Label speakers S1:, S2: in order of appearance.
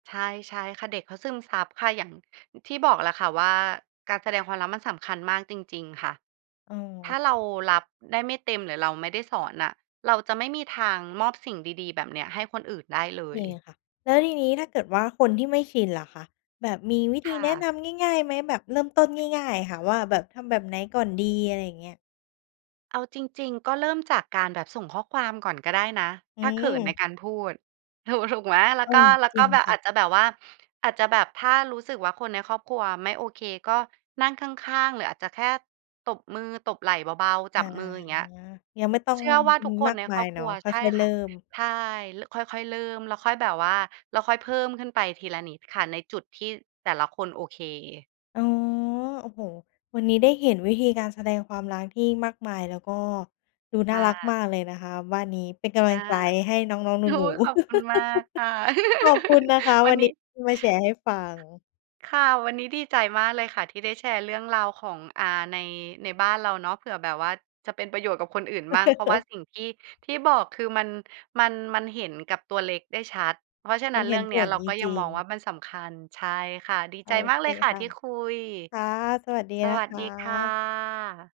S1: ใช่ ใช่ค่ะ เด็กเขาซึมซับค่ะ อย่างที่บอกแหละค่ะว่าการแสดงความรักมันสำคัญมากจริง ๆ ค่ะ
S2: อ๋
S1: ถ้
S2: อ
S1: าเรารับได้ไม่เต็มหรือเราไม่ได้สอนน่ะ เราจะไม่มีทางมอบสิ่งดี ๆ แบบเนี้ยให้คนอื่นได้เล
S2: เค
S1: ย
S2: ค่ะ แล้วทีนี้ถ้าเกิดว่าคนที่ไม่ชินล่ะคะ แบบมีวิธ
S1: ค
S2: ี
S1: ่
S2: แนะ
S1: ะ
S2: นำง่าย ๆ ไหมแบบเริ่มต้นง่าย ๆ อะค่ะ ว่าแบบทำแบบไหนก่อนดี? อะไรอย่างเงี้ย
S1: เอาจริง ๆ ก็เริ่มจากการแบบส่งข้อความก่อนก็ได้นะ
S2: อื
S1: ถ้าเขินใน
S2: ม
S1: การพูด ถูก ถูกไหม แล้ว
S2: เอ
S1: ก็
S2: อ
S1: แล้ว
S2: จร
S1: ก
S2: ิ
S1: ็
S2: ง
S1: แบบ
S2: ค่
S1: อ
S2: ะ
S1: าจจะแบบว่า อาจจะแบบถ้ารู้สึกว่าคนในครอบครัวอะไม่โอเค ก็นั่งข้าง ๆ หรืออาจจะแค่ตบมือ ตบไหล่เบา ๆ
S2: อ
S1: จ
S2: า
S1: ับมือ อย่างเงี้ย
S2: ยังไม่ต้อง
S1: เชื่อว่าท
S2: ม
S1: ุกค
S2: ม
S1: น
S2: า
S1: ใ
S2: ก
S1: น
S2: ม
S1: ค
S2: า
S1: รอ
S2: ย
S1: บ
S2: เ
S1: ค
S2: นา
S1: ร
S2: ะ
S1: ัว
S2: ค
S1: ใช่
S2: ่อย ๆ
S1: ค
S2: เริ
S1: ่
S2: ่
S1: ะ
S2: ม
S1: ใช่ ล ค่อย ๆ เริ่มแล้วค่อยแบบว่า แล้วค่อยเพิ่มขึ้นไปทีละนิดค่ะในจุดที่แต่ละคนโอเค
S2: อ๋อ โอ้โฮ วันนี้ได้เห็นวิธีการแสดงความรักที่มากมาย แล้วก็ดูน
S1: ค
S2: ่า
S1: ่
S2: รัก
S1: ะ
S2: มากเลยนะคะ บ้านนี้เป็นกำล
S1: อ
S2: ั
S1: า
S2: งใจให้น้อง
S1: โอ้
S2: ๆ หนู
S1: ย ขอบคุณ
S2: ๆ
S1: มากค่ะ
S2: ขอบคุณนะคะ
S1: วั
S2: วั
S1: น
S2: น
S1: น
S2: น
S1: ี
S2: ี
S1: ้
S2: ้ที่มาแชร์ให้ฟัง
S1: ค่ะ วันนี้ดีใจมากเลยค่ะที่ได้แชร์เรื่องราวของ อ่า ใน ในบ้านเราเนาะ เผื่อแบบว่าจะเป็นประโยชน์กับคนอื่นบ้าง เพราะว่าสิ่งที่ ที่บอกคือมัน มัน มันเห็นกับตัวเล็กได้ชัด เพราะฉะ
S2: ม
S1: นั
S2: ั
S1: ้
S2: น
S1: น
S2: เ
S1: เร
S2: ห
S1: ื
S2: ็
S1: ่
S2: น
S1: องเน
S2: ผ
S1: ี้ย
S2: ล
S1: เรา
S2: จ
S1: ก็ยั
S2: ร
S1: ง
S2: ิ
S1: ม
S2: ง
S1: องว
S2: ๆ
S1: ่ามันสำคัญ ใช่ค่ะ ดี
S2: โอ
S1: ใจมา
S2: เ
S1: ก
S2: ค
S1: เลยค่ะ
S2: ค่ะ
S1: ที่คุย
S2: ค่ะ สวัสดี
S1: ส
S2: นะ
S1: วัส
S2: ค
S1: ดี ค่
S2: ะ
S1: ะ